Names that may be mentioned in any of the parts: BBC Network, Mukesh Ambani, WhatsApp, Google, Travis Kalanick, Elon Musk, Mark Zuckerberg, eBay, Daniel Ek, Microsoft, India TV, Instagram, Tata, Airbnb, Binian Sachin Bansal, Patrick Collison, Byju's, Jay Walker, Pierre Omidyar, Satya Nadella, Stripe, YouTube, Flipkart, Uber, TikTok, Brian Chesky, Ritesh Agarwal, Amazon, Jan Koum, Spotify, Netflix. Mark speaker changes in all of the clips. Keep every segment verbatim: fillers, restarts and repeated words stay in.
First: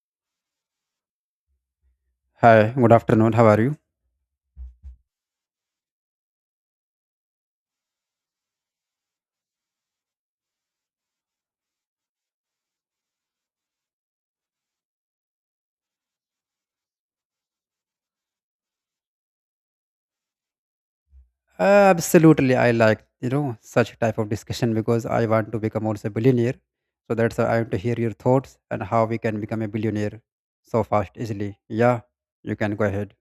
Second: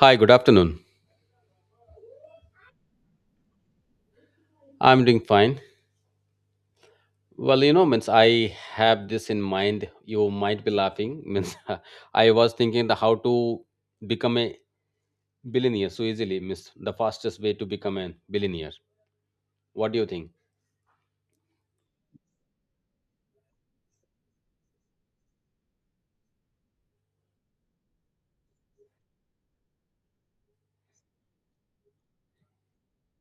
Speaker 1: Hi, good afternoon.
Speaker 2: Hi, good afternoon. How are you?
Speaker 1: I'm doing fine. Well, you know, means I have this in mind. You might be laughing. Means I was thinking the how to become a billionaire so easily. Means the fastest way to become a billionaire. What do you think?
Speaker 2: Uh, Absolutely, I like you know such type of discussion because I want to become also a billionaire. So that's why I want to hear your thoughts and how we can become a billionaire so fast, easily. Yeah, you can go ahead.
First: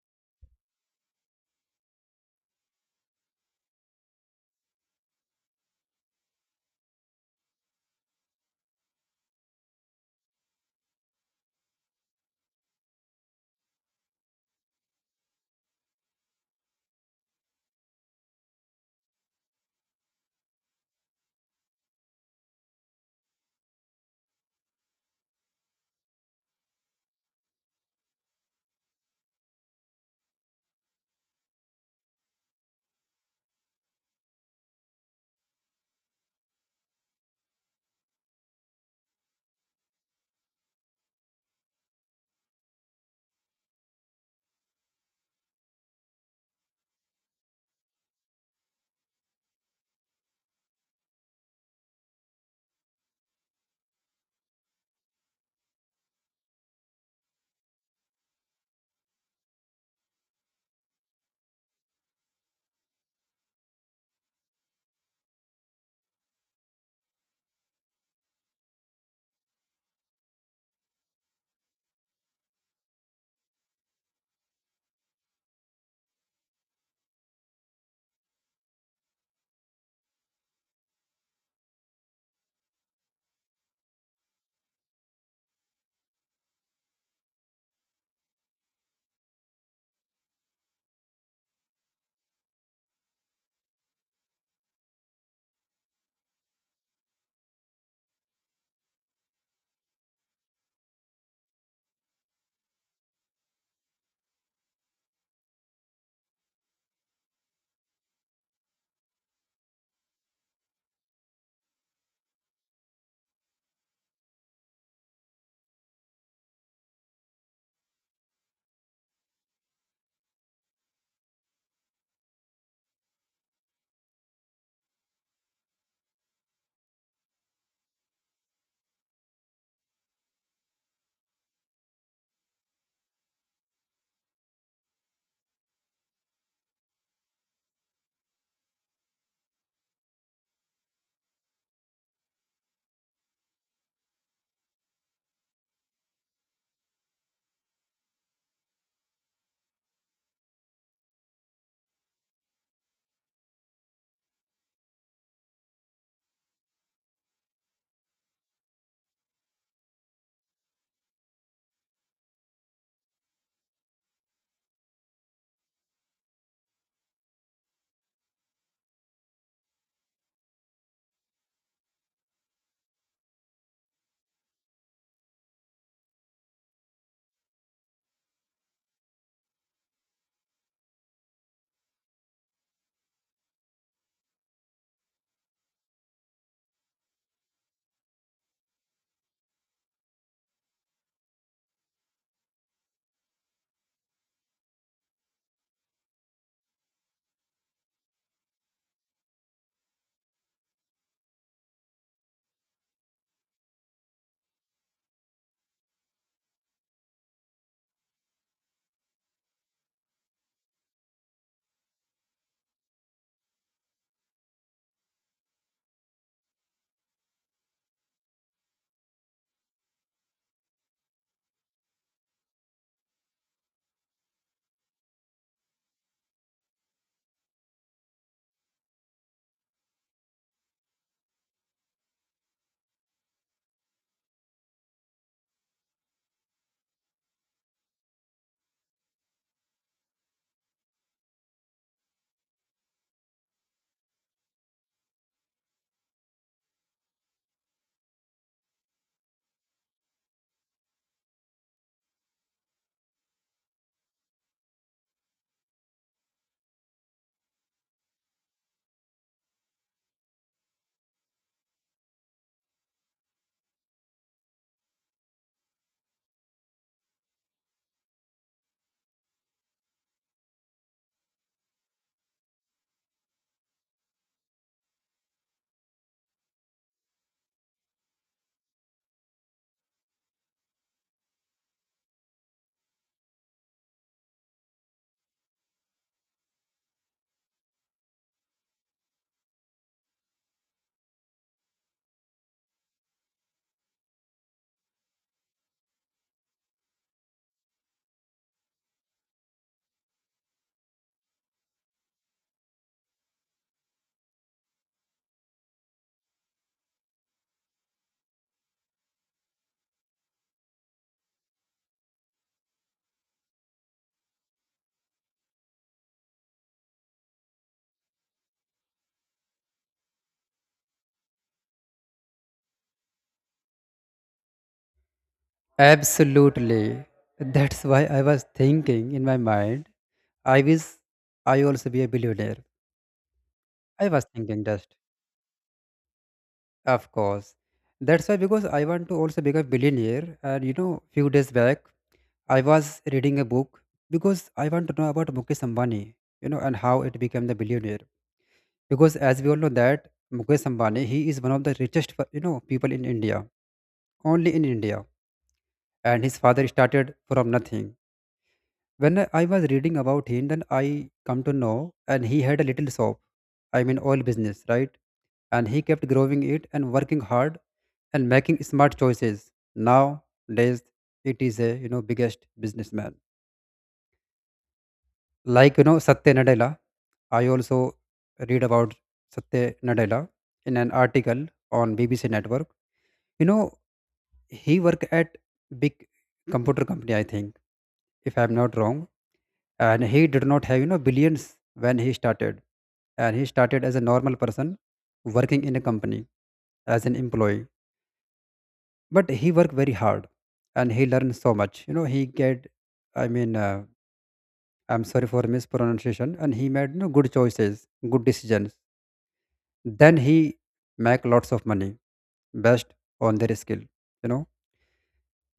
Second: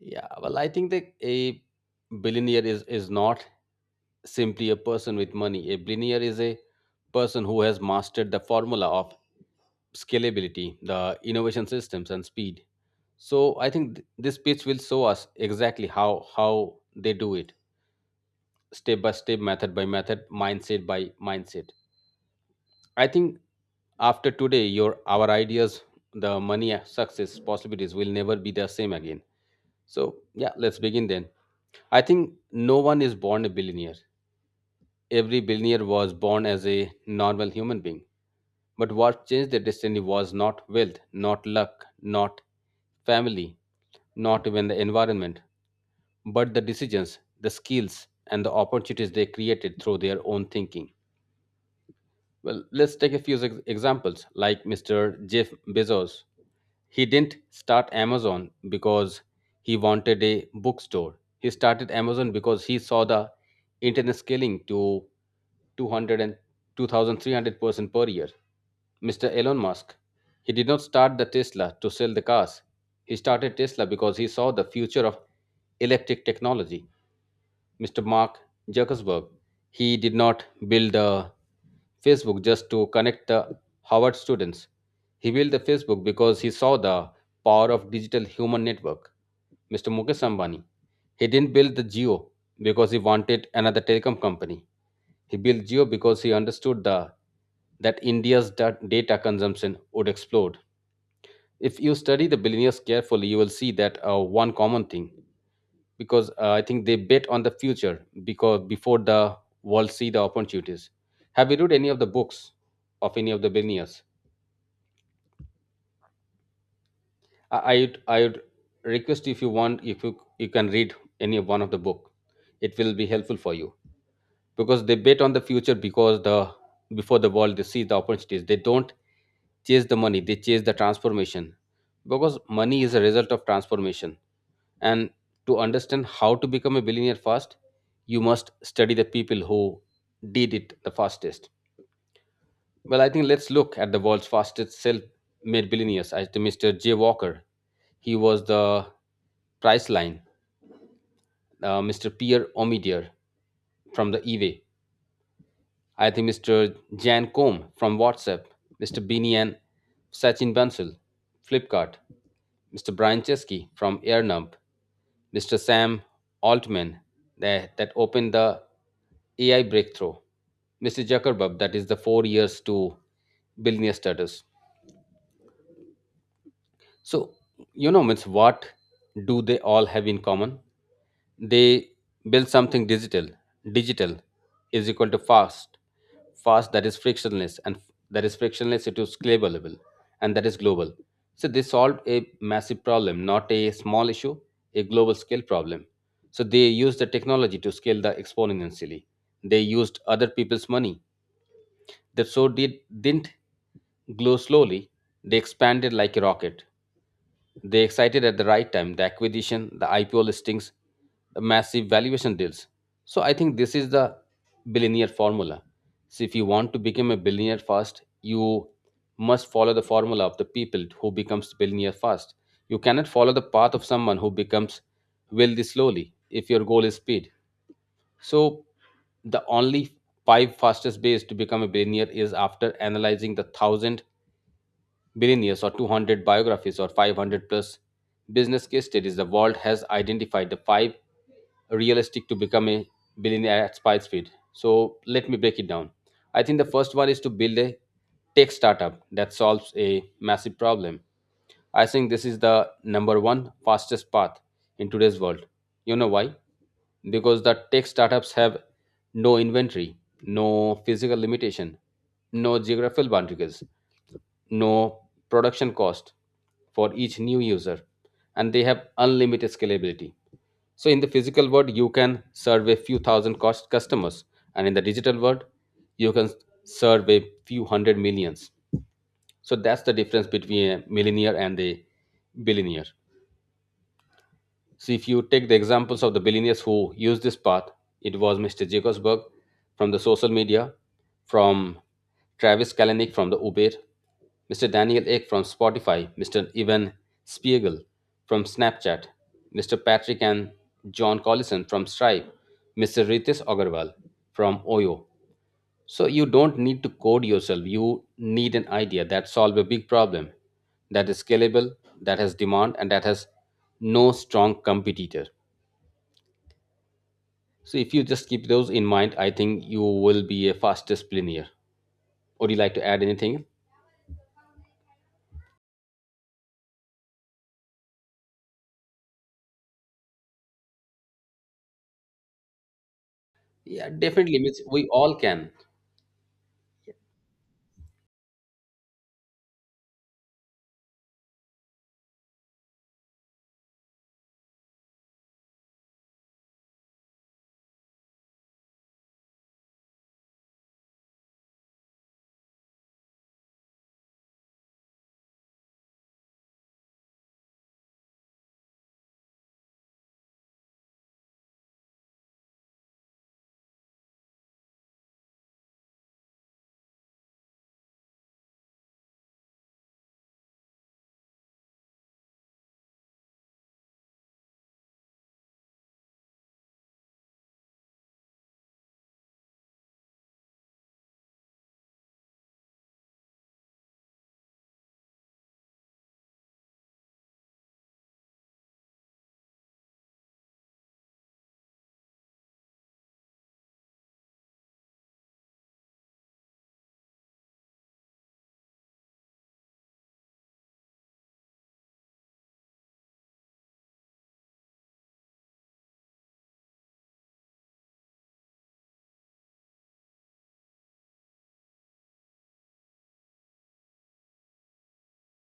Speaker 1: Yeah. Well, I think that a billionaire is is not simply a person with money. A billionaire is a person who has mastered the formula of scalability, the innovation systems, and speed. So I think th- this pitch will show us exactly how how they do it, step by step, method by method, mindset by mindset. I think after today, your our ideas, the money, uh, success, possibilities will never be the same again. So yeah, let's begin then. I think no one is born a billionaire. Every billionaire was born as a normal human being. But what changed their destiny was not wealth, not luck, not family, not even the environment, but the decisions, the skills, and the opportunities they created through their own thinking. Well, let's take a few ex- examples, like mister Jeff Bezos. He didn't start Amazon because he wanted a bookstore. He started Amazon because he saw the internet scaling to two hundred and two thousand three hundred percent per year. mister Elon Musk, he did not start the Tesla to sell the cars. He started Tesla because he saw the future of electric technology. mister Mark Zuckerberg. He did not build the Facebook just to connect the Harvard students. He built the Facebook because he saw the power of digital human network. mister Mukesh Ambani. He didn't build the Geo because he wanted another telecom company. He built Geo because he understood the that India's da- data consumption would explode. If you study the billionaires carefully, you will see that uh, one common thing because uh, I think they bet on the future because before the world see the opportunities. Have you read any of the books of any of the billionaires? I I would, I would request if you want if you you can read any one of the book, it will be helpful for you. Because they bet on the future because the before the world they see the opportunities. They don't chase the money, they chase the transformation, because money is a result of transformation. And to understand how to become a billionaire fast, you must study the people who did it the fastest. Well, I think let's look at the world's fastest self-made billionaires, as to Mr. Jay Walker. He was the price line uh, Mr. Pierre Omidyar from the eBay. I think mister Jan Koum from WhatsApp, mister Binian Sachin Bansal, Flipkart, mister Brian Chesky from AirNump, mister Sam Altman that, that opened the A I breakthrough, mister Zuckerberg that is the four years to billionaire status. So you know, means what do they all have in common? They build something digital. Digital is equal to fast. Fast that is frictionless, and that is frictionless it is scalable, and that is global. So they solved a massive problem, not a small issue, a global scale problem. So they used the technology to scale the exponentially. They used other people's money. That so did didn't glow slowly, they expanded like a rocket. They excited at the right time, the acquisition, the I P O listings, the massive valuation deals. So I think this is the billionaire formula. So if you want to become a billionaire fast, you must follow the formula of the people who becomes billionaire fast. You cannot follow the path of someone who becomes wealthy slowly if your goal is speed. So the only five fastest ways to become a billionaire is after analyzing the thousand billionaires or two hundred biographies or five hundred plus business case studies, the world has identified the five realistic to become a billionaire at Spice speed. So let me break it down. I think the first one is to build a tech startup that solves a massive problem. I think this is the number one fastest path in today's world. You know why? Because the tech startups have no inventory, no physical limitation, no geographical boundaries, no production cost for each new user, and they have unlimited scalability. So in the physical world you can serve a few thousand cost customers, and in the digital world you can serve a few hundred millions. So that's the difference between a millionaire and a billionaire. See, if you take the examples of the billionaires who used this path, it was mister Jacobsberg from the social media, from Travis Kalanick from the Uber, mister Daniel Ek from Spotify, mister Ivan Spiegel from Snapchat, mister Patrick and John Collison from Stripe, mister Ritesh Agarwal from Oyo. So you don't need to code yourself. You need an idea that solves a big problem, that is scalable, that has demand, and that has no strong competitor. So if you just keep those in mind, I think you will be a fastest player. Would you like to add anything?
Speaker 2: Absolutely, that's why I was thinking in my mind. I wish I also be a billionaire.
Speaker 1: Yeah,
Speaker 2: I was
Speaker 1: definitely. Means
Speaker 2: thinking
Speaker 1: we
Speaker 2: just,
Speaker 1: all can.
Speaker 2: of course. That's why because I want to also become billionaire. And you know, few days back I was reading a book because I want to know about Mukesh Ambani, you know, and how it became the billionaire. Because as we all know that Mukesh Ambani, he is one of the richest, per- you know, people in India, only in India. And his father started from nothing. When I was reading about him, then I come to know, and he had a little shop, I mean oil business, right? And he kept growing it and working hard and making smart choices. Nowadays, it is a you know biggest businessman. Like, you know, Satya Nadella, I also read about Satya Nadella in an article on B B C Network. You know, he worked at big computer company, I think, if I'm not wrong. And he did not have, you know, billions when he started. And he started as a normal person working in a company as an employee. But he worked very hard and he learned so much. You know, he get, I mean, uh, I'm sorry for mispronunciation. And he made you know, good choices, good decisions. Then he make lots of money based on their skill. You know.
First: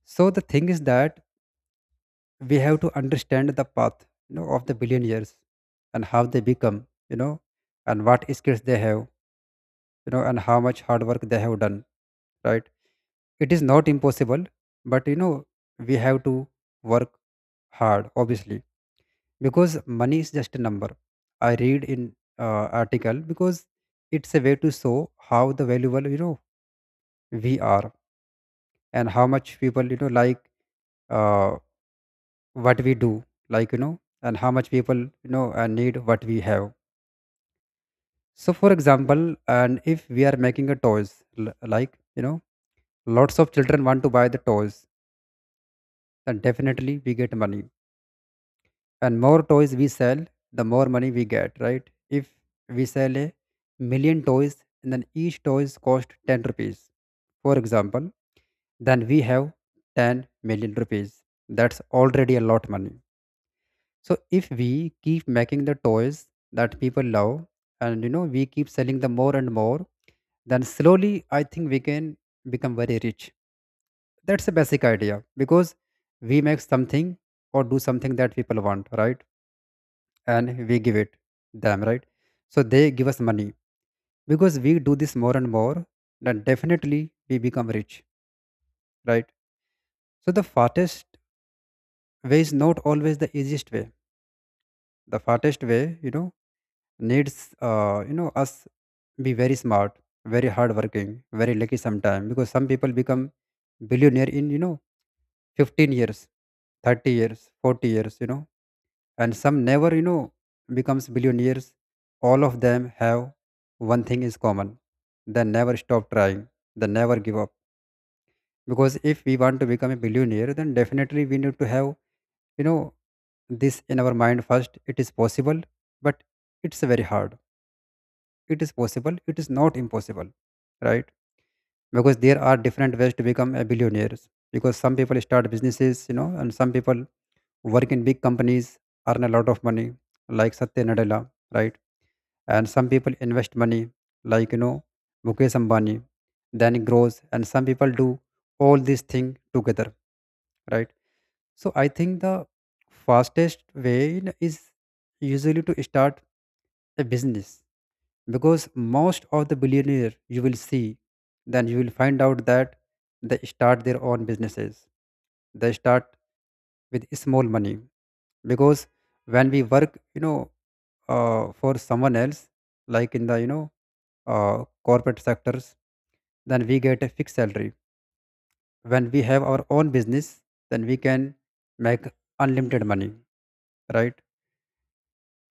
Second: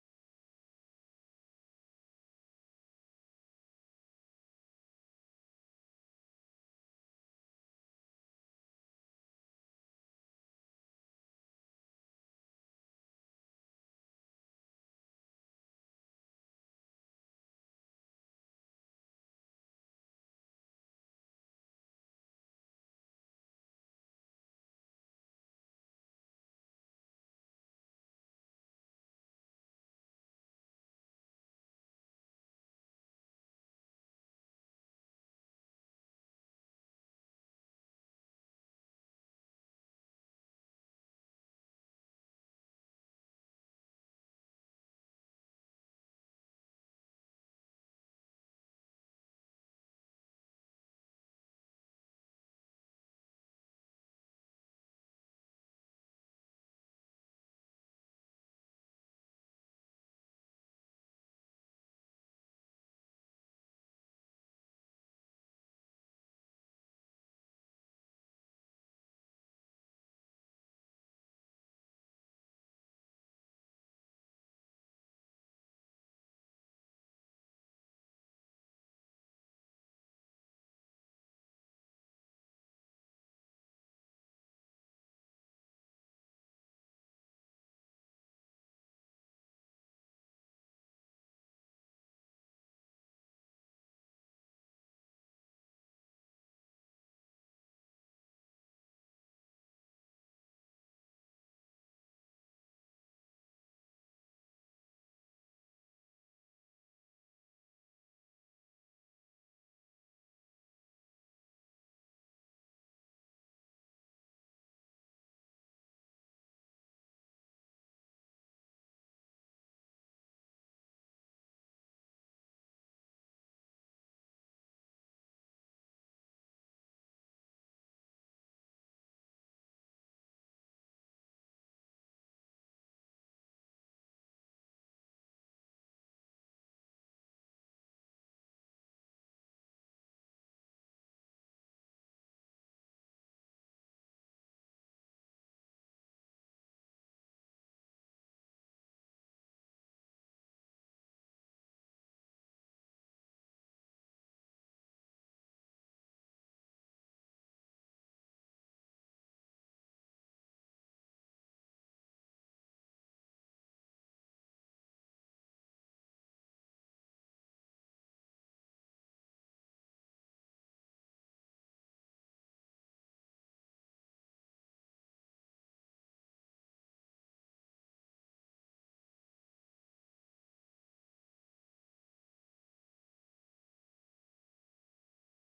Speaker 2: So the thing is that we have to understand the path, you know, of the billionaires and how they become, you know, and what skills they have, you know, and how much hard work they have done. Right. It is not impossible, but you know, we have to work hard, obviously. Because money is just a number. I read in uh, article because it's a way to show how the valuable you know we are, and how much people you know like uh, what we do, like you know, and how much people you know uh, need what we have. So for example, and if we are making a toys, l- like you know, lots of children want to buy the toys, then definitely we get money. And more toys we sell, the more money we get, right? If we sell a million toys, and then each toys cost ten rupees, for example, then we have ten million rupees. That's already a lot money. So if we keep making the toys that people love, and you know we keep selling them more and more, then slowly I think we can become very rich. That's the basic idea, because we make something or do something that people want, right? And we give it them, right? So they give us money. Because we do this more and more, then definitely we become rich, right? So the fastest way is not always the easiest way. The fastest way you know needs uh, you know us be very smart, very hardworking, very lucky sometime, because some people become billionaire in you know fifteen years, thirty years, forty years, you know, and some never you know becomes billionaires. All of them have one thing is common: they never stop trying, they never give up. Because if we want to become a billionaire, then definitely we need to have you know this in our mind first. It is possible, but it's very hard. It is possible, it is not impossible, right? Because there are different ways to become a billionaires. Because some people start businesses, you know, and some people work in big companies, earn a lot of money, like Satya Nadella, right? And some people invest money, like you know Mukesh Ambani, then it grows. And some people do all these things together, right? So I think the fastest way, you know, is usually to start a business, because most of the billionaire you will see, then you will find out that they start their own businesses. They start with small money. Because when we work, you know, uh, for someone else, like in the you know uh, corporate sectors, then we get a fixed salary. When we have our own business, then we can make unlimited money, right?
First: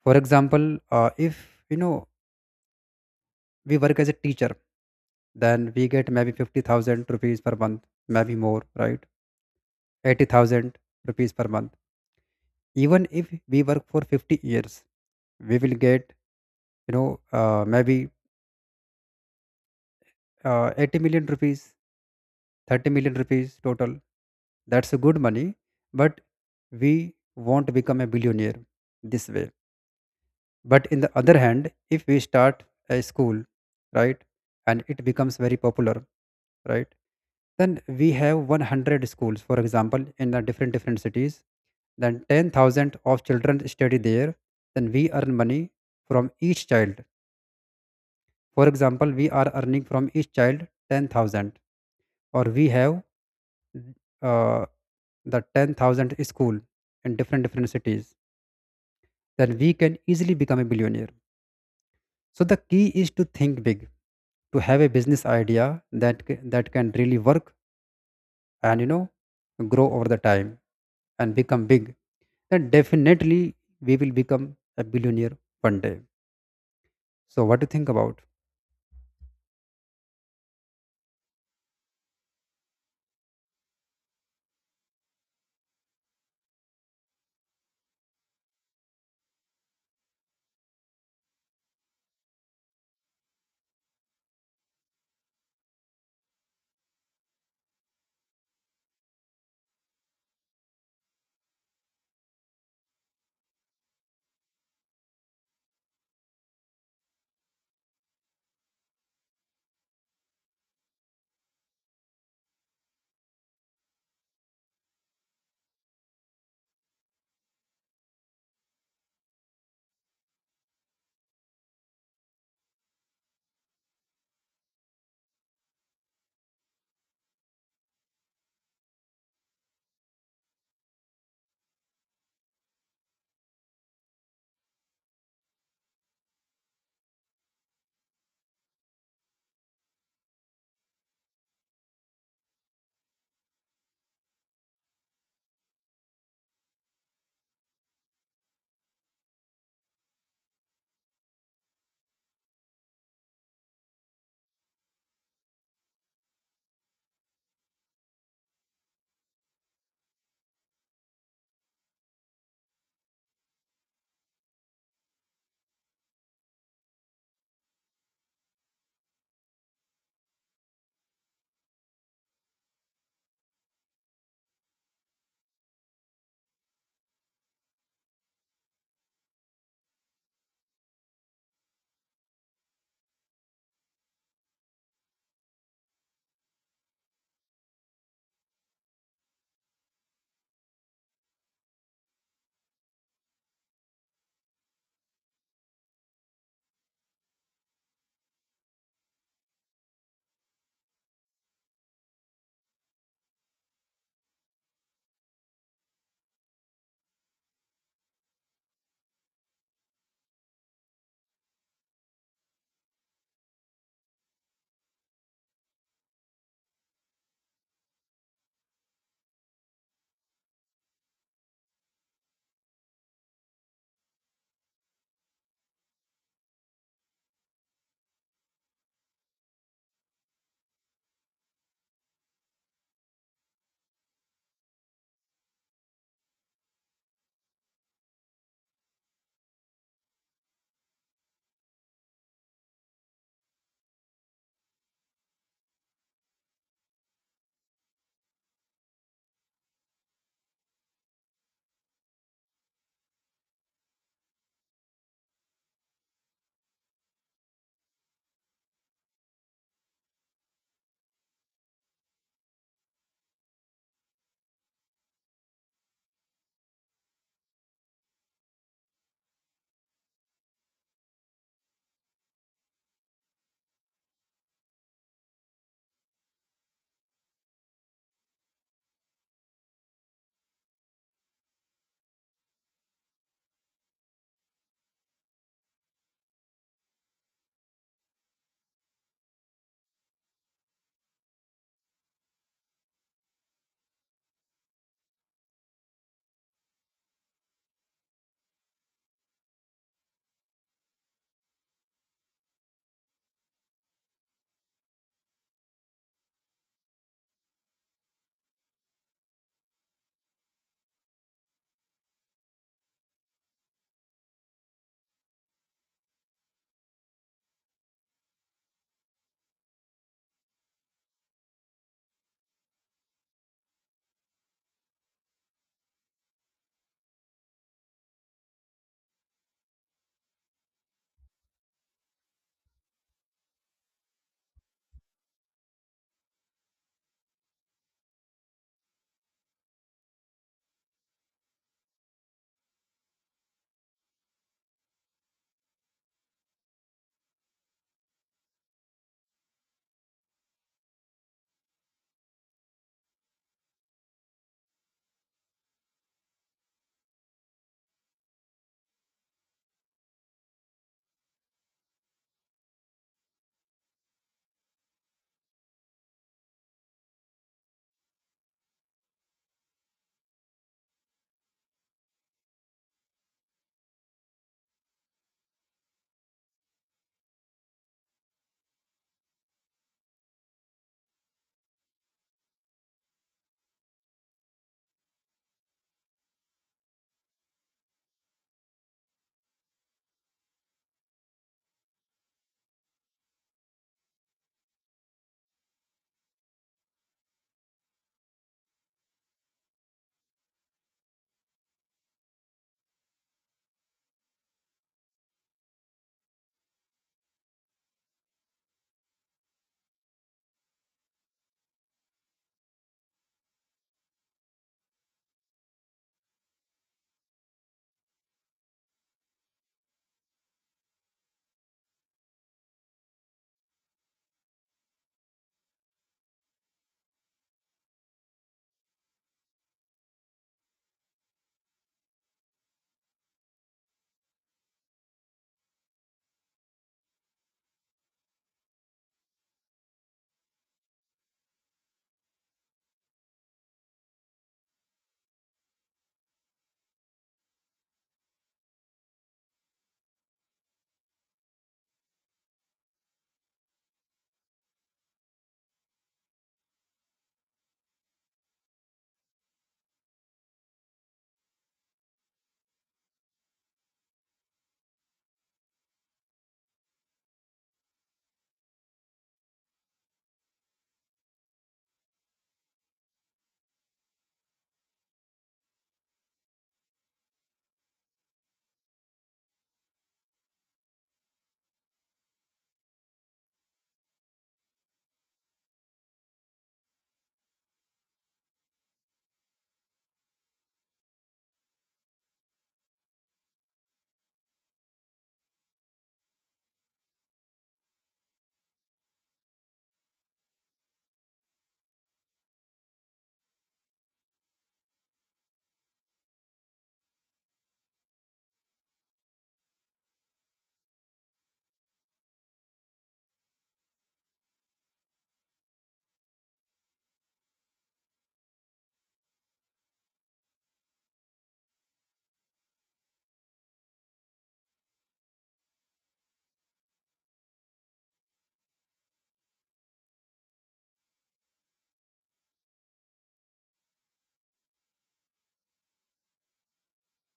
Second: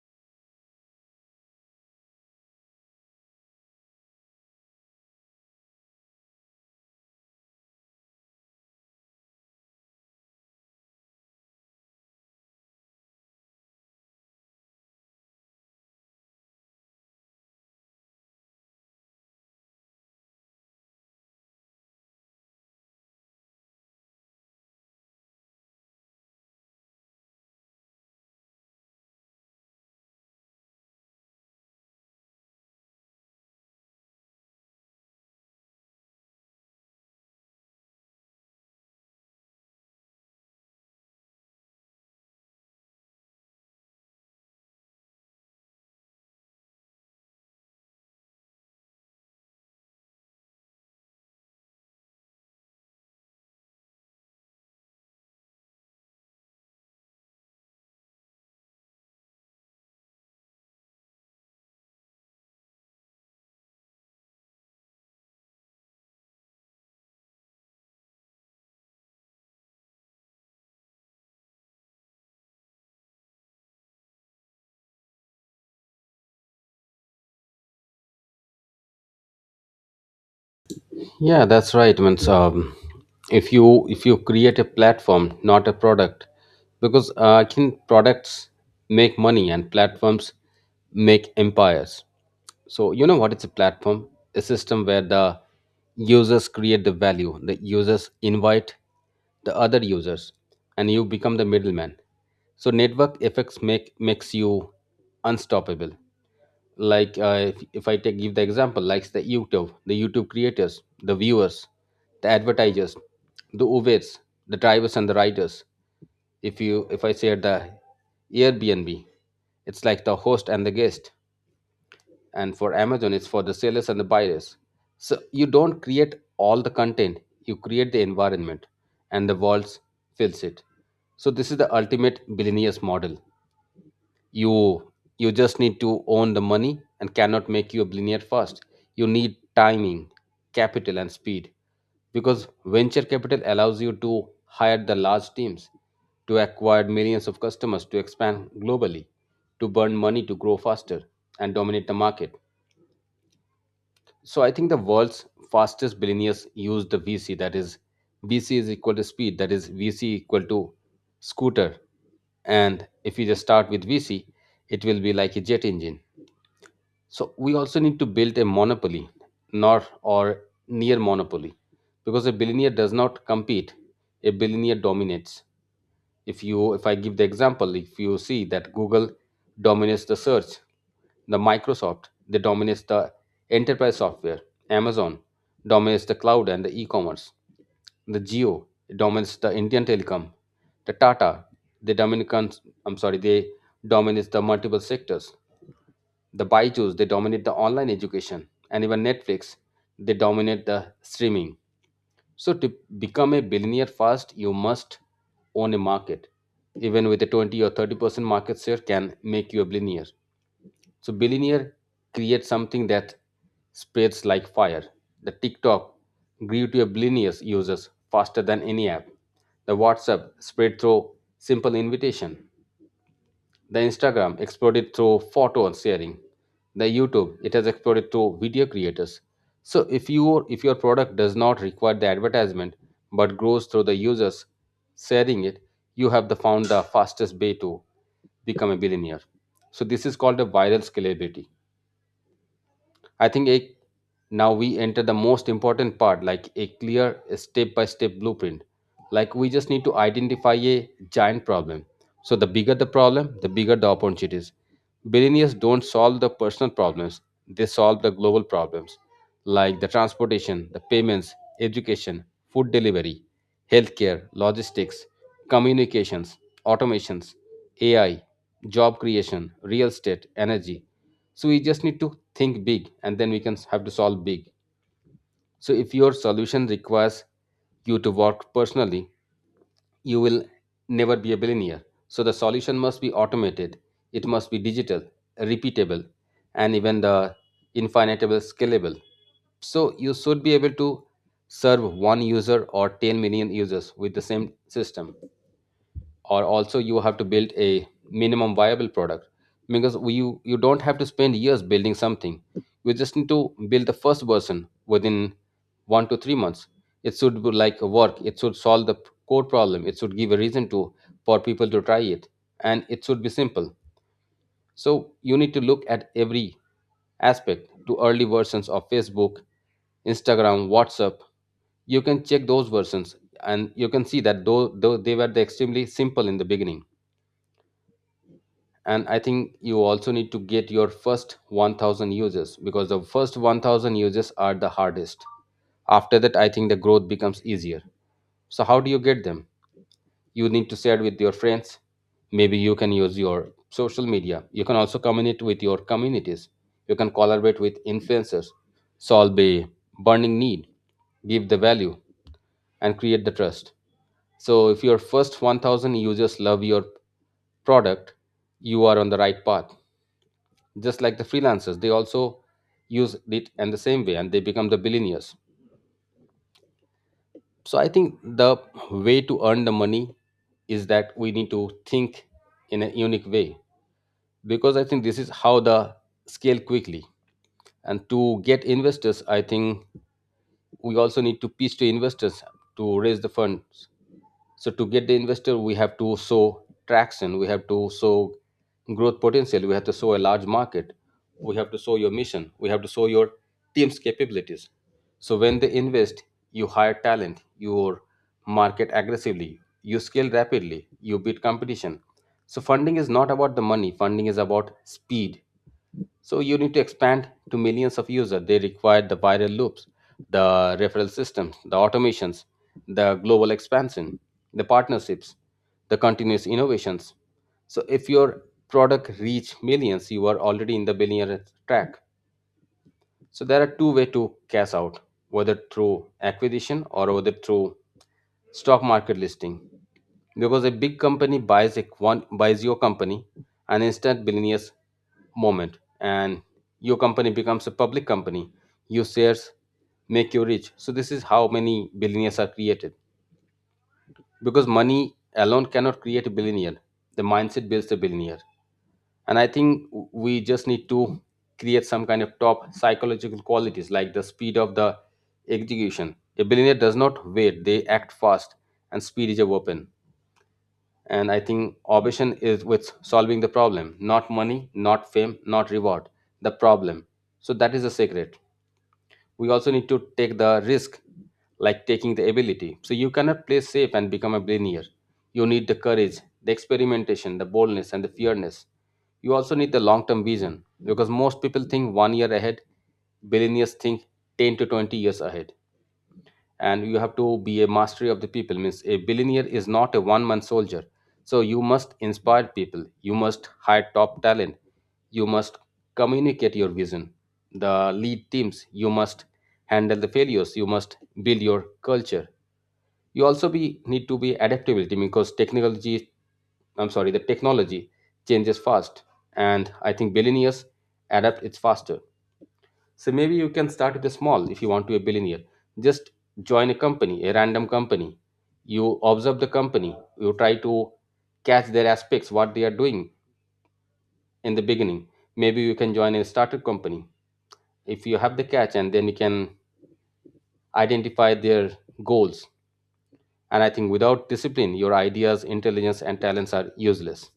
Speaker 2: For example, uh, if you know we work as a teacher, then we get maybe fifty thousand rupees per month, maybe more, right? eighty thousand rupees per month. Even if we work for fifty years, we will get you know uh, maybe uh, eighty million rupees, thirty million rupees total. That's a good money, but we won't become a billionaire this way. But in the other hand, if we start a school, right, and it becomes very popular, right, then we have one hundred schools for example in the different different cities, then ten thousand of children study there, then we earn money from each child. For example, we are earning from each child ten thousand. Or we have uh, the ten thousand school in different different cities, then we can easily become a billionaire. So the key is to think big, to have a business idea that c- that can really work, and you know grow over the time and become big. Then definitely we will become a billionaire one day. So what do you think about?
Speaker 1: Yeah, that's right. Means um, if you if you create a platform, not a product, because uh, I think products make money and platforms make empires. So, you know what? It's a platform, a system where the users create the value, the users invite the other users, and you become the middleman. So, network effects make makes you unstoppable. Like uh, if, if I take give the example, like the YouTube, the YouTube creators, the viewers, the advertisers, the Ubers, the drivers and the riders. If you if I say the Airbnb, it's like the host and the guest, and for Amazon it's for the sellers and the buyers. So you don't create all the content, you create the environment, and the world fills it. So this is the ultimate billionaires model. you you just need to own the money and cannot make you a billionaire fast. You need timing, capital and speed, because venture capital allows you to hire the large teams, to acquire millions of customers, to expand globally, to burn money to grow faster and dominate the market. So I think the world's fastest billionaires use the V C. That is, V C is equal to speed. That is, V C equal to scooter. And if you just start with V C, it will be like a jet engine. So we also need to build a monopoly, not or near monopoly, because a billionaire does not compete. A billionaire dominates. If you, if I give the example, if you see that Google dominates the search, the Microsoft, they dominates the enterprise software. Amazon dominates the cloud and the e-commerce. The Geo dominates the Indian telecom. The Tata, they dominate, I'm sorry, they dominates the multiple sectors. The Byju's, they dominate the online education. And even Netflix, they dominate the streaming. So to become a billionaire fast, you must own a market. Even with a twenty or thirty percent market share can make you a billionaire. So billionaire create something that spreads like fire. The TikTok grew to a billion users faster than any app. The WhatsApp spread through simple invitation. The Instagram exploded through photo and sharing. The YouTube it has exploded through video creators. So if your if your product does not require the advertisement but grows through the users sharing it, you have the found the fastest way to become a billionaire. So this is called a viral scalability. I think a, now we enter the most important part, like a clear step by step blueprint. Like we just need to identify a giant problem. So the bigger the problem, the bigger the opportunities. Billionaires don't solve the personal problems, they solve the global problems, like the transportation, the payments, education, food delivery, healthcare, logistics, communications, automations, A I, job creation, real estate, energy. So we just need to think big and then we can have to solve big. So if your solution requires you to work personally, you will never be a billionaire. So the solution must be automated, it must be digital, repeatable, and even the infinitable scalable. So you should be able to serve one user or ten million users with the same system. Or also you have to build a minimum viable product because we- you you don't have to spend years building something. You just need to build the first version within one to three months. It should be like a work, it should solve the core problem, it should give a reason to for people to try it, and it should be simple. So you need to look at every aspect to early versions of Facebook, Instagram, WhatsApp. You can check those versions and you can see that though, though they were the extremely simple in the beginning. And I think you also need to get your first one thousand users because the first one thousand users are the hardest. After that I think the growth becomes easier. So how do you get them? You need to share with your friends, maybe you can use your social media, you can also communicate with your communities, you can collaborate with influencers. Solve a burning need, give the value, and create the trust. So if your first one thousand users love your product, you are on the right path. Just like the freelancers, they also use it in the same way and they become the billionaires. So I think the way to earn the money is that we need to think in a unique way, because I think this is how the scale quickly. And to get investors, I think we also need to pitch to investors to raise the funds. So to get the investor, we have to show traction, we have to show growth potential, we have to show a large market, we have to show your mission, we have to show your team's capabilities. So when they invest, you hire talent, you market aggressively, you scale rapidly, you beat competition. So funding is not about the money, funding is about speed. So you need to expand to millions of users. They require the viral loops, the referral systems, the automations, the global expansion, the partnerships, the continuous innovations. So if your product reach millions, you are already in the billionaire track. So there are two way to cash out, whether through acquisition or whether through stock market listing. Because a big company buys a one buys your company, an instant billionaires moment, and your company becomes a public company. Your shares make you rich. So this is how many billionaires are created. Because money alone cannot create a billionaire. The mindset builds the billionaire. And I think we just need to create some kind of top psychological qualities like the speed of the execution. A billionaire does not wait, they act fast, and speed is a weapon. And I think ambition is with solving the problem, not money, not fame, not reward. The problem. So that is the secret. We also need to take the risk, like taking the ability, so you cannot play safe and become a billionaire. You need the courage, the experimentation, the boldness, and the fearness. You also need the long term vision because most people think one year ahead, billionaires think ten to twenty years ahead. And you have to be a mastery of the people, means a billionaire is not a one man soldier. So you must inspire people, you must hire top talent, you must communicate your vision, the lead teams, you must handle the failures, you must build your culture. You also be need to be adaptability because technology I'm sorry, the technology changes fast, and I think billionaires adapt it faster. So maybe you can start with a small if you want to be a billionaire. Just join a company, a random company. You observe the company. You try to catch their aspects, what they are doing in the beginning. Maybe you can join a startup company if you have the catch, and then you can identify their goals. And I think without discipline, your ideas, intelligence, and talents are useless.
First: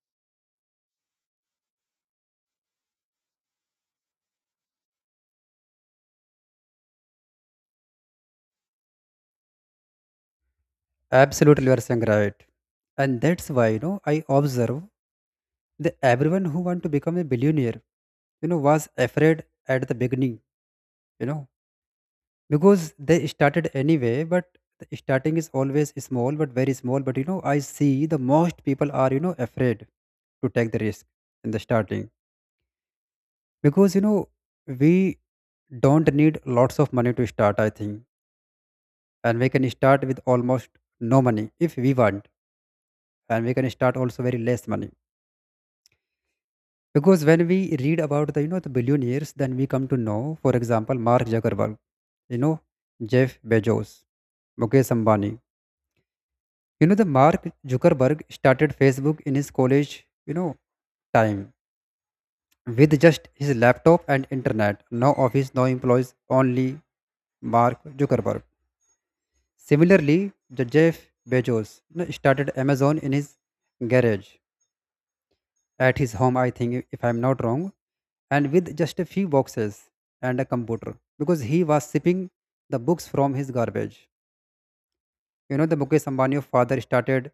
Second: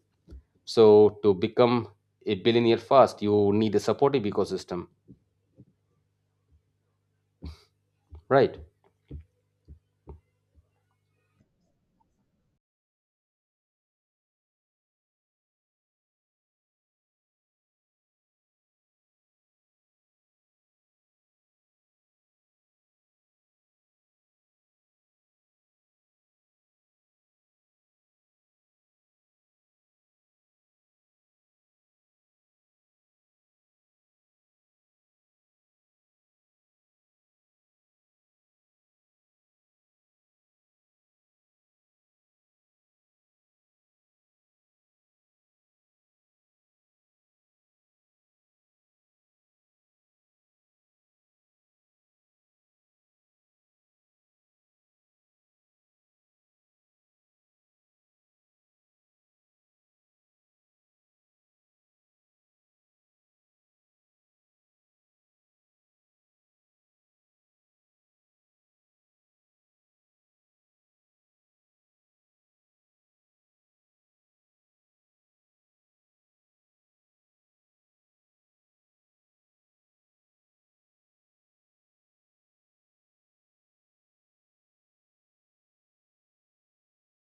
Speaker 1: So to become a billionaire fast, you need a supportive ecosystem, right?
Speaker 2: Absolutely, you are saying right, and that's why you know I observe that everyone who want to become a billionaire, you know, was afraid at the beginning. You know because they started anyway, but the starting is always small, but very small. But you know I see the most people are you know afraid to take the risk in the starting. Because you know we don't need lots of money to start, I think, and we can start with almost no money if we want. And we can start also very less money, because when we read about the you know the billionaires, then we come to know, for example Mark Zuckerberg, you know, Jeff Bezos, Mukesh Ambani. You know, the Mark Zuckerberg started Facebook in his college, you know, time, with just his laptop and internet. No office, no employees, only Mark Zuckerberg. Similarly, the Jeff Bezos you know started Amazon in his garage at his home, I think, if I'm not wrong, and with just a few boxes and a computer, because he was shipping the books from his garbage. You know, the Mukesh Ambani of father started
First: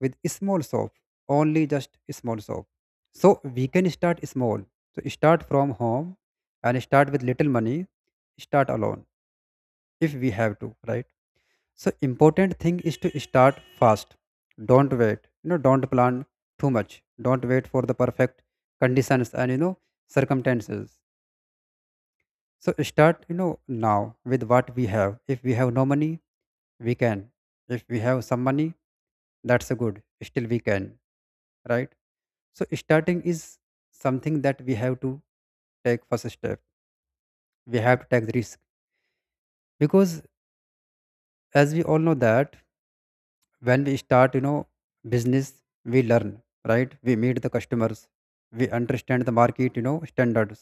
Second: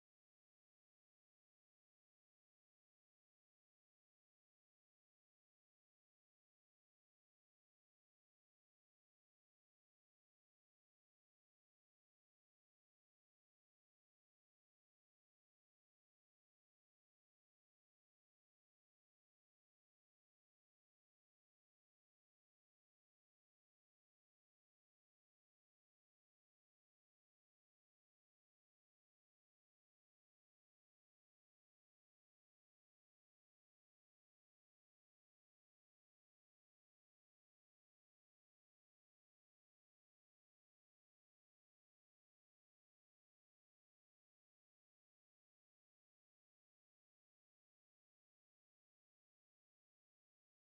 Speaker 2: with a small shop, only just a small shop. So we can start small. So start from home, and start with little money. Start alone if we have to, right? So important thing is to start fast. Don't wait. You know, don't plan too much. Don't wait for the perfect conditions and you know circumstances. So start, you know, now with what we have. If we have no money, we can. If we have some money, that's a good still we can, right? So starting is something that we have to take first step. We have to take the risk. Because as we all know that when we start, you know, business, we learn, right? We meet the customers, we understand the market you know standards,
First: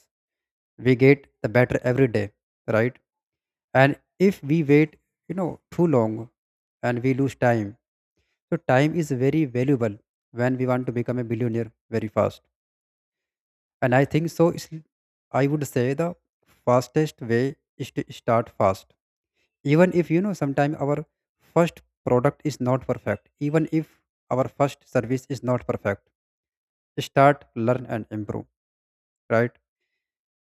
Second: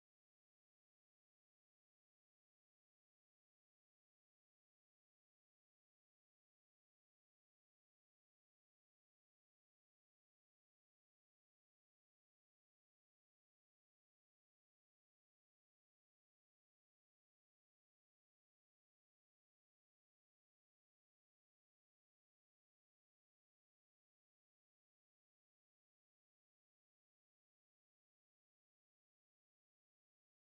Speaker 2: we get the better every day, right? And if we wait you know too long, and we lose time. So time is very valuable when we want to become a billionaire very fast. And I think so is, I would say the fastest way is to start fast. Even if you know sometimes our first product is not perfect, even if our first service is not perfect, start, learn and improve, right?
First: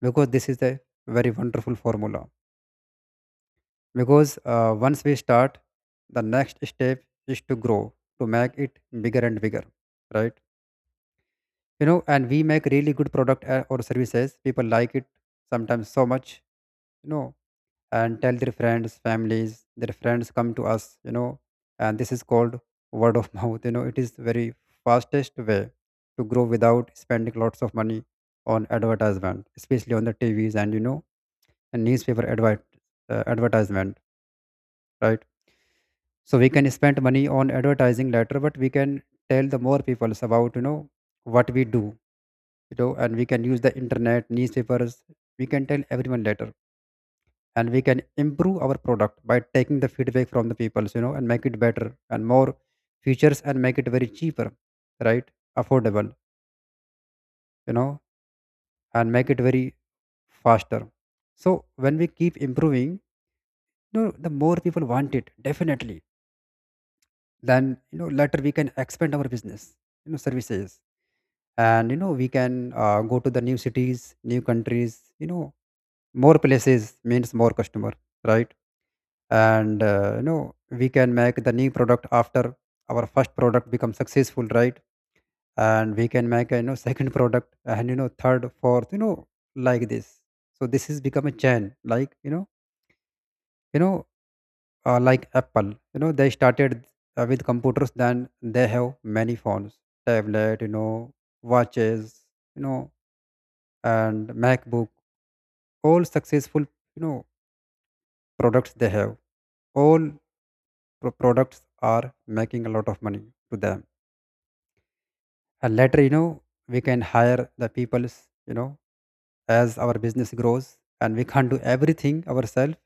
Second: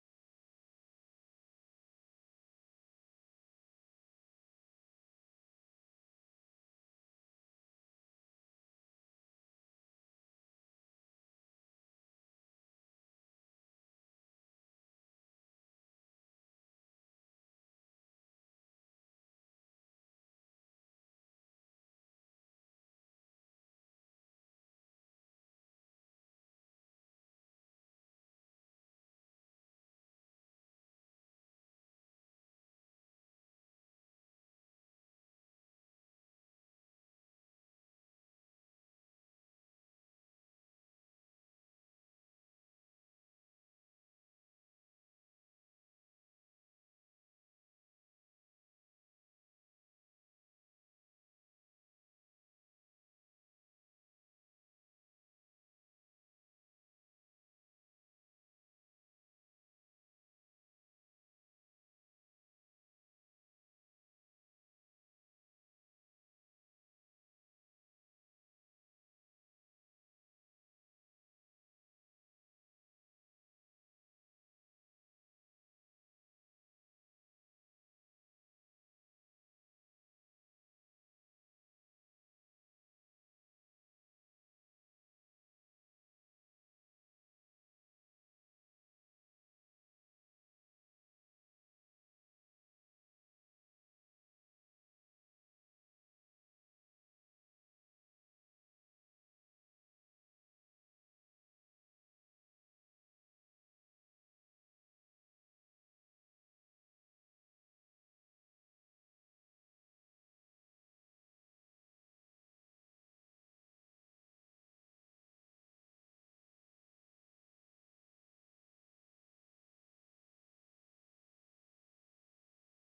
Speaker 2: Because this is a very wonderful formula. Because uh, once we start, the next step is to grow, to make it bigger and bigger, right? You know, and we make really good product uh, or services, people like it sometimes so much, you know, and tell their friends families, their friends come to us, you know. And this is called word of mouth, you know. It is very fastest way to grow without spending lots of money on advertisement, especially on the tvs and you know and newspaper advert uh, advertisement, right? So we can spend money on advertising later, but we can tell the more people about you know what we do, you know. And we can use the internet, newspapers, we can tell everyone later. And we can improve our product by taking the feedback from the people, you know, and make it better and more features, and make it very cheaper, right? Affordable, you know, and make it very faster. So when we keep improving, you know, the more people want it definitely. Then you know later we can expand our business, you know, services. And you know we can uh, go to the new cities, new Countries, you know more places means more customer, right? And uh, you know we can make the new product after our first product becomes successful, right? And we can make a, you know second product, and you know third, fourth, you know like this. So this has become a chain, like you know you know uh, like Apple. You know, they started uh, with computers, then they have many phones, tablet, you know watches, you know and MacBook. All successful, you know products they have, all pro- products are making a lot of money to them. And later, you know we can hire the peoples, you know as our business grows, and we can't do everything ourselves.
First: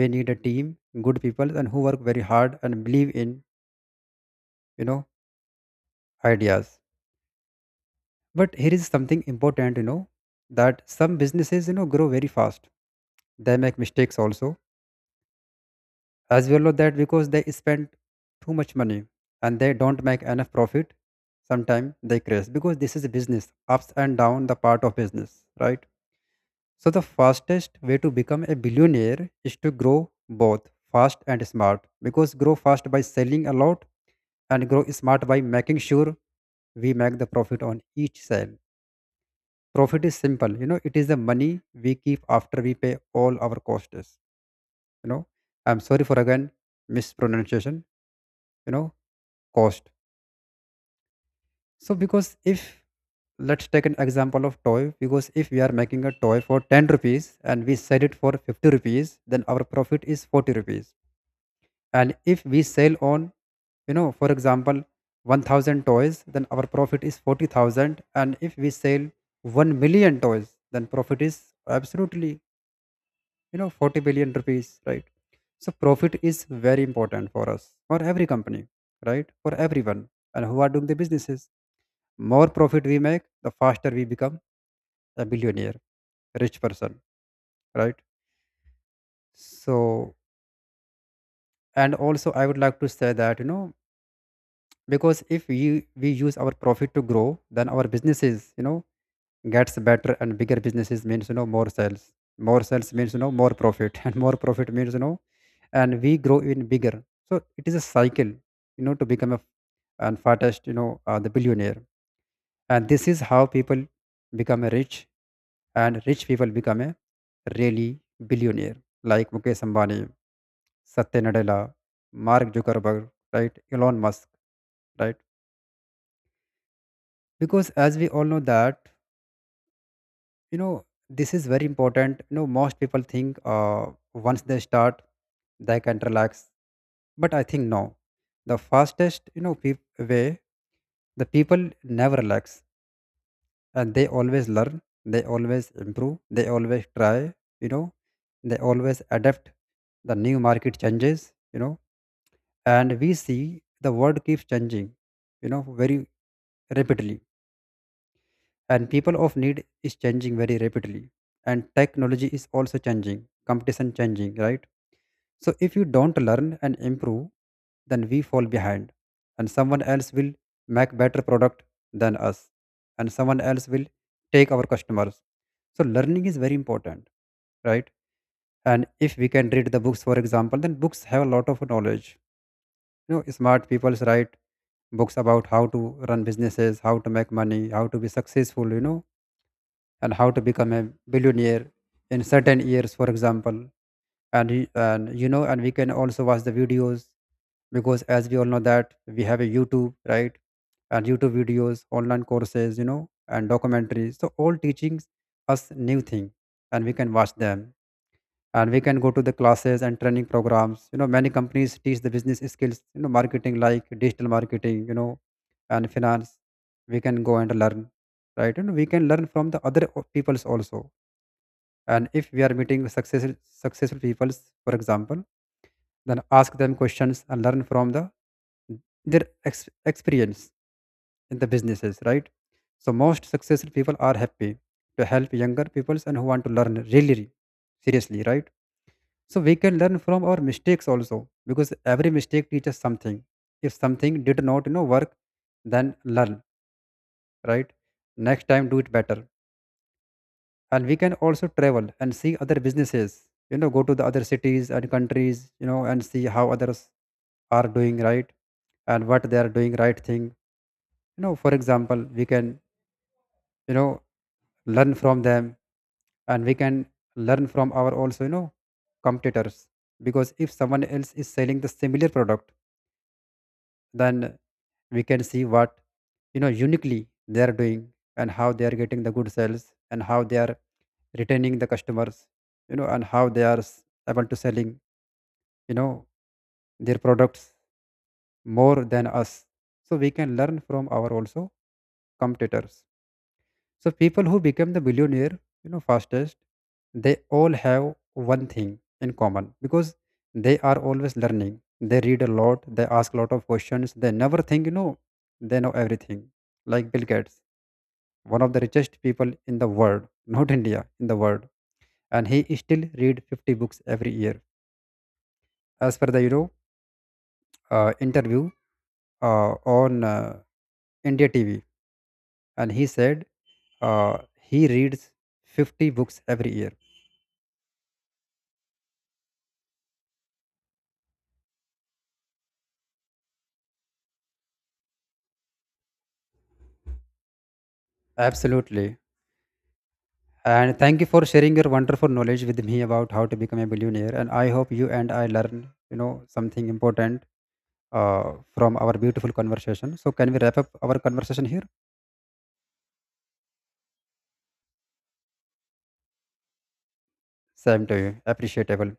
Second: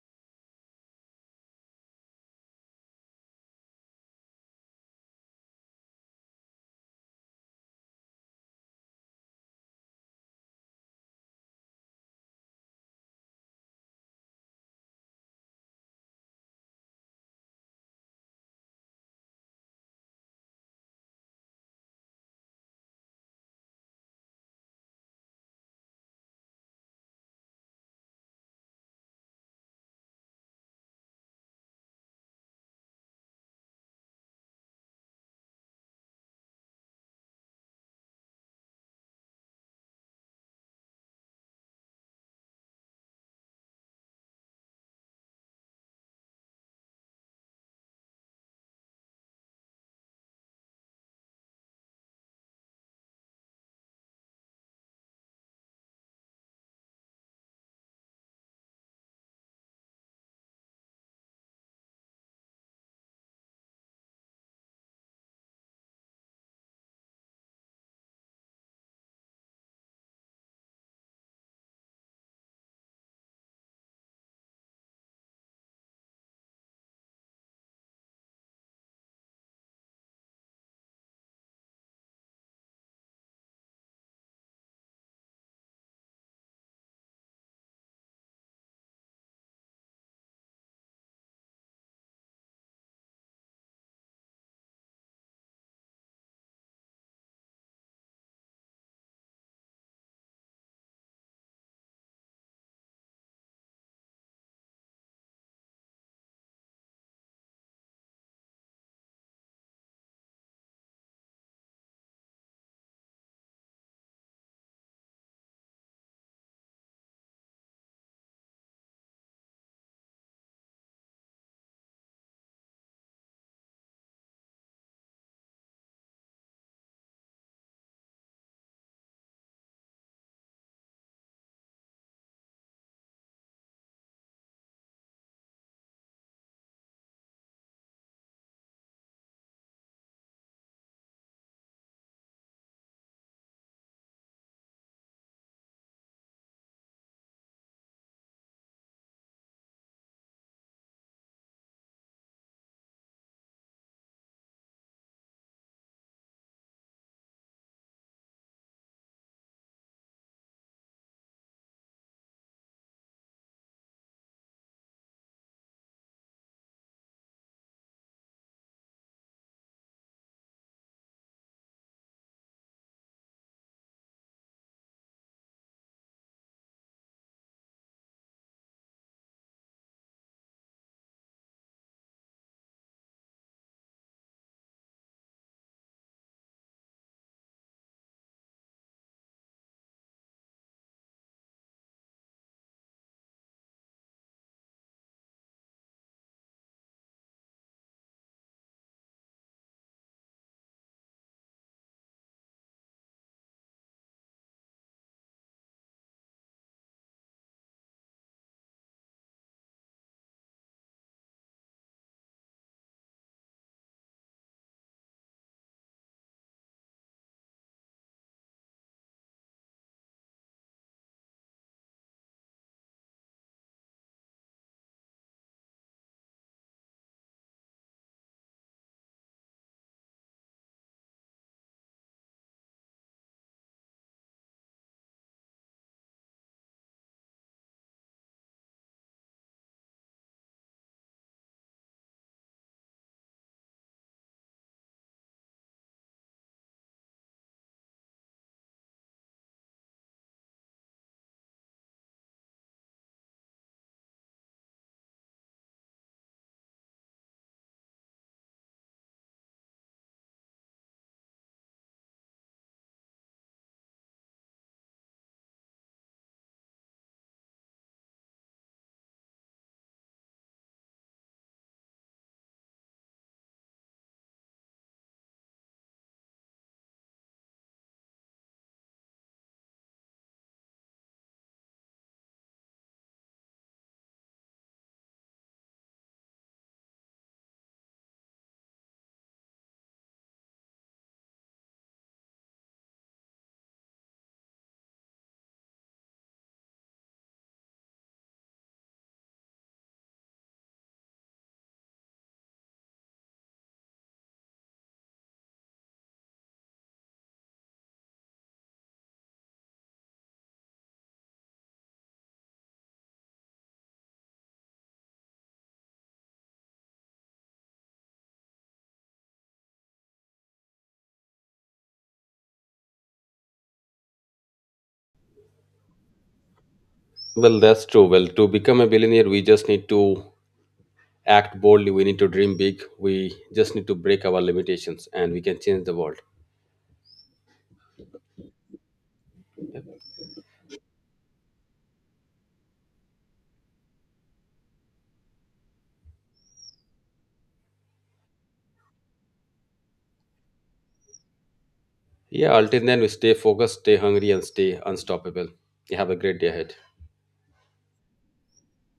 Speaker 2: We need a team, good people and who work very hard and believe in, you know ideas. But here is something important, you know, that some businesses, you know grow very fast, they make mistakes also, as well know that because they spend too much money and they don't make enough profit. Sometimes they crash, because this is a business. Ups and down the part of business, right? So the fastest way to become a billionaire is to grow both fast and smart, because grow fast by selling a lot and grow smart by making sure we make the profit on each sale. Profit is simple, you know, it is the money we keep after we pay all our costs. You know, I'm sorry for again mispronunciation, you know, cost. So, because if, let's take an example of toy, because if we are making a toy for ten rupees and we sell it for fifty rupees, then our profit is forty rupees. And if we sell on, you know for example, one thousand toys, then our profit is forty thousand. And if we sell one million toys, then profit is absolutely, you know forty billion rupees, right? So profit is very important for us, for every company, right, for everyone, and who are doing the businesses. More profit we make, the faster we become a billionaire, rich person, right? So, and also I would like to say that, you know, because if we we use our profit to grow, then our businesses, you know gets better, and bigger businesses means, you know more sales, more sales means, you know more profit, and more profit means, you know and we grow even bigger. So it is a cycle, you know, to become a and fattest, you know uh, the billionaire. And this is how people become a rich, and rich people become a really billionaire, like Mukesh Ambani, Satya Nadella, Mark Zuckerberg, right, Elon Musk, right? Because as we all know that, you know, this is very important, you know. Most people think, uh, once they start they can relax. But I think no. The fastest, you know peop- way, the people never relax, and they always learn, they always improve, they always try, you know, they always adapt the new market changes, you know. And we see the world keeps changing, you know, very rapidly. And people of need is changing very rapidly, and technology is also changing, competition changing, right? So if you don't learn and improve, then we fall behind, and someone else will make better product than us, and someone else will take our customers. So learning is very important, right? And if we can read the books, for example, then books have a lot of knowledge, you know. Smart people write books about how to run businesses, how to make money, how to be successful, you know, and how to become a billionaire in certain years, for example. And, y- and you know and we can also watch the videos, because as we all know that we have a YouTube, right? And YouTube videos, online courses, you know and documentaries, so all teachings us new thing, and we can watch them. And we can go to the classes and training programs, you know. Many companies teach the business skills, you know, marketing, like digital marketing, you know, and finance, we can go and learn, right? And we can learn from the other o- peoples also. And if we are meeting successful, successful peoples, for example, then ask them questions and learn from the their ex- experience in the businesses, right? So most successful people are happy to help younger peoples and who want to learn really seriously, right? So we can learn from our mistakes also, because every mistake teaches something. If something did not, you know work, then learn, right? Next time do it better. And we can also travel and see other businesses, you know, go to the other cities and countries, you know, and see how others are doing right, and what they are doing right thing. You know, for example, we can, you know, learn from them. And we can learn from our also, you know, competitors. Because if someone else is selling the similar product, then we can see what, you know uniquely they are doing, and how they are getting the good sales, and how they are retaining the customers, you know, and how they are s- able to selling, you know their products more than us. So we can learn from our also competitors. So people who become the billionaire, you know fastest, they all have one thing in common, because they are always learning, they read a lot, they ask a lot of questions, they never think, you know they know everything. Like Bill Gates, one of the richest people in the world, not India, in the world, and he still read fifty books every year. As per the, you know uh, interview uh, on, uh, India T V, and he said, uh, he reads fifty books every year.
Speaker 1: Well, that's true. Well, to become a billionaire, we just need to act boldly. We need to dream big. We just need to break our limitations and we can change the world.
Speaker 2: Absolutely. And thank you for sharing your wonderful knowledge with me about how to become a billionaire. And I hope you and I learn, you know, something important uh, from our beautiful conversation. So can we wrap up our conversation here?
Speaker 1: Yeah, until then, we stay focused, stay hungry, and stay unstoppable. You have a great day ahead.
Speaker 2: Same to you. Appreciable.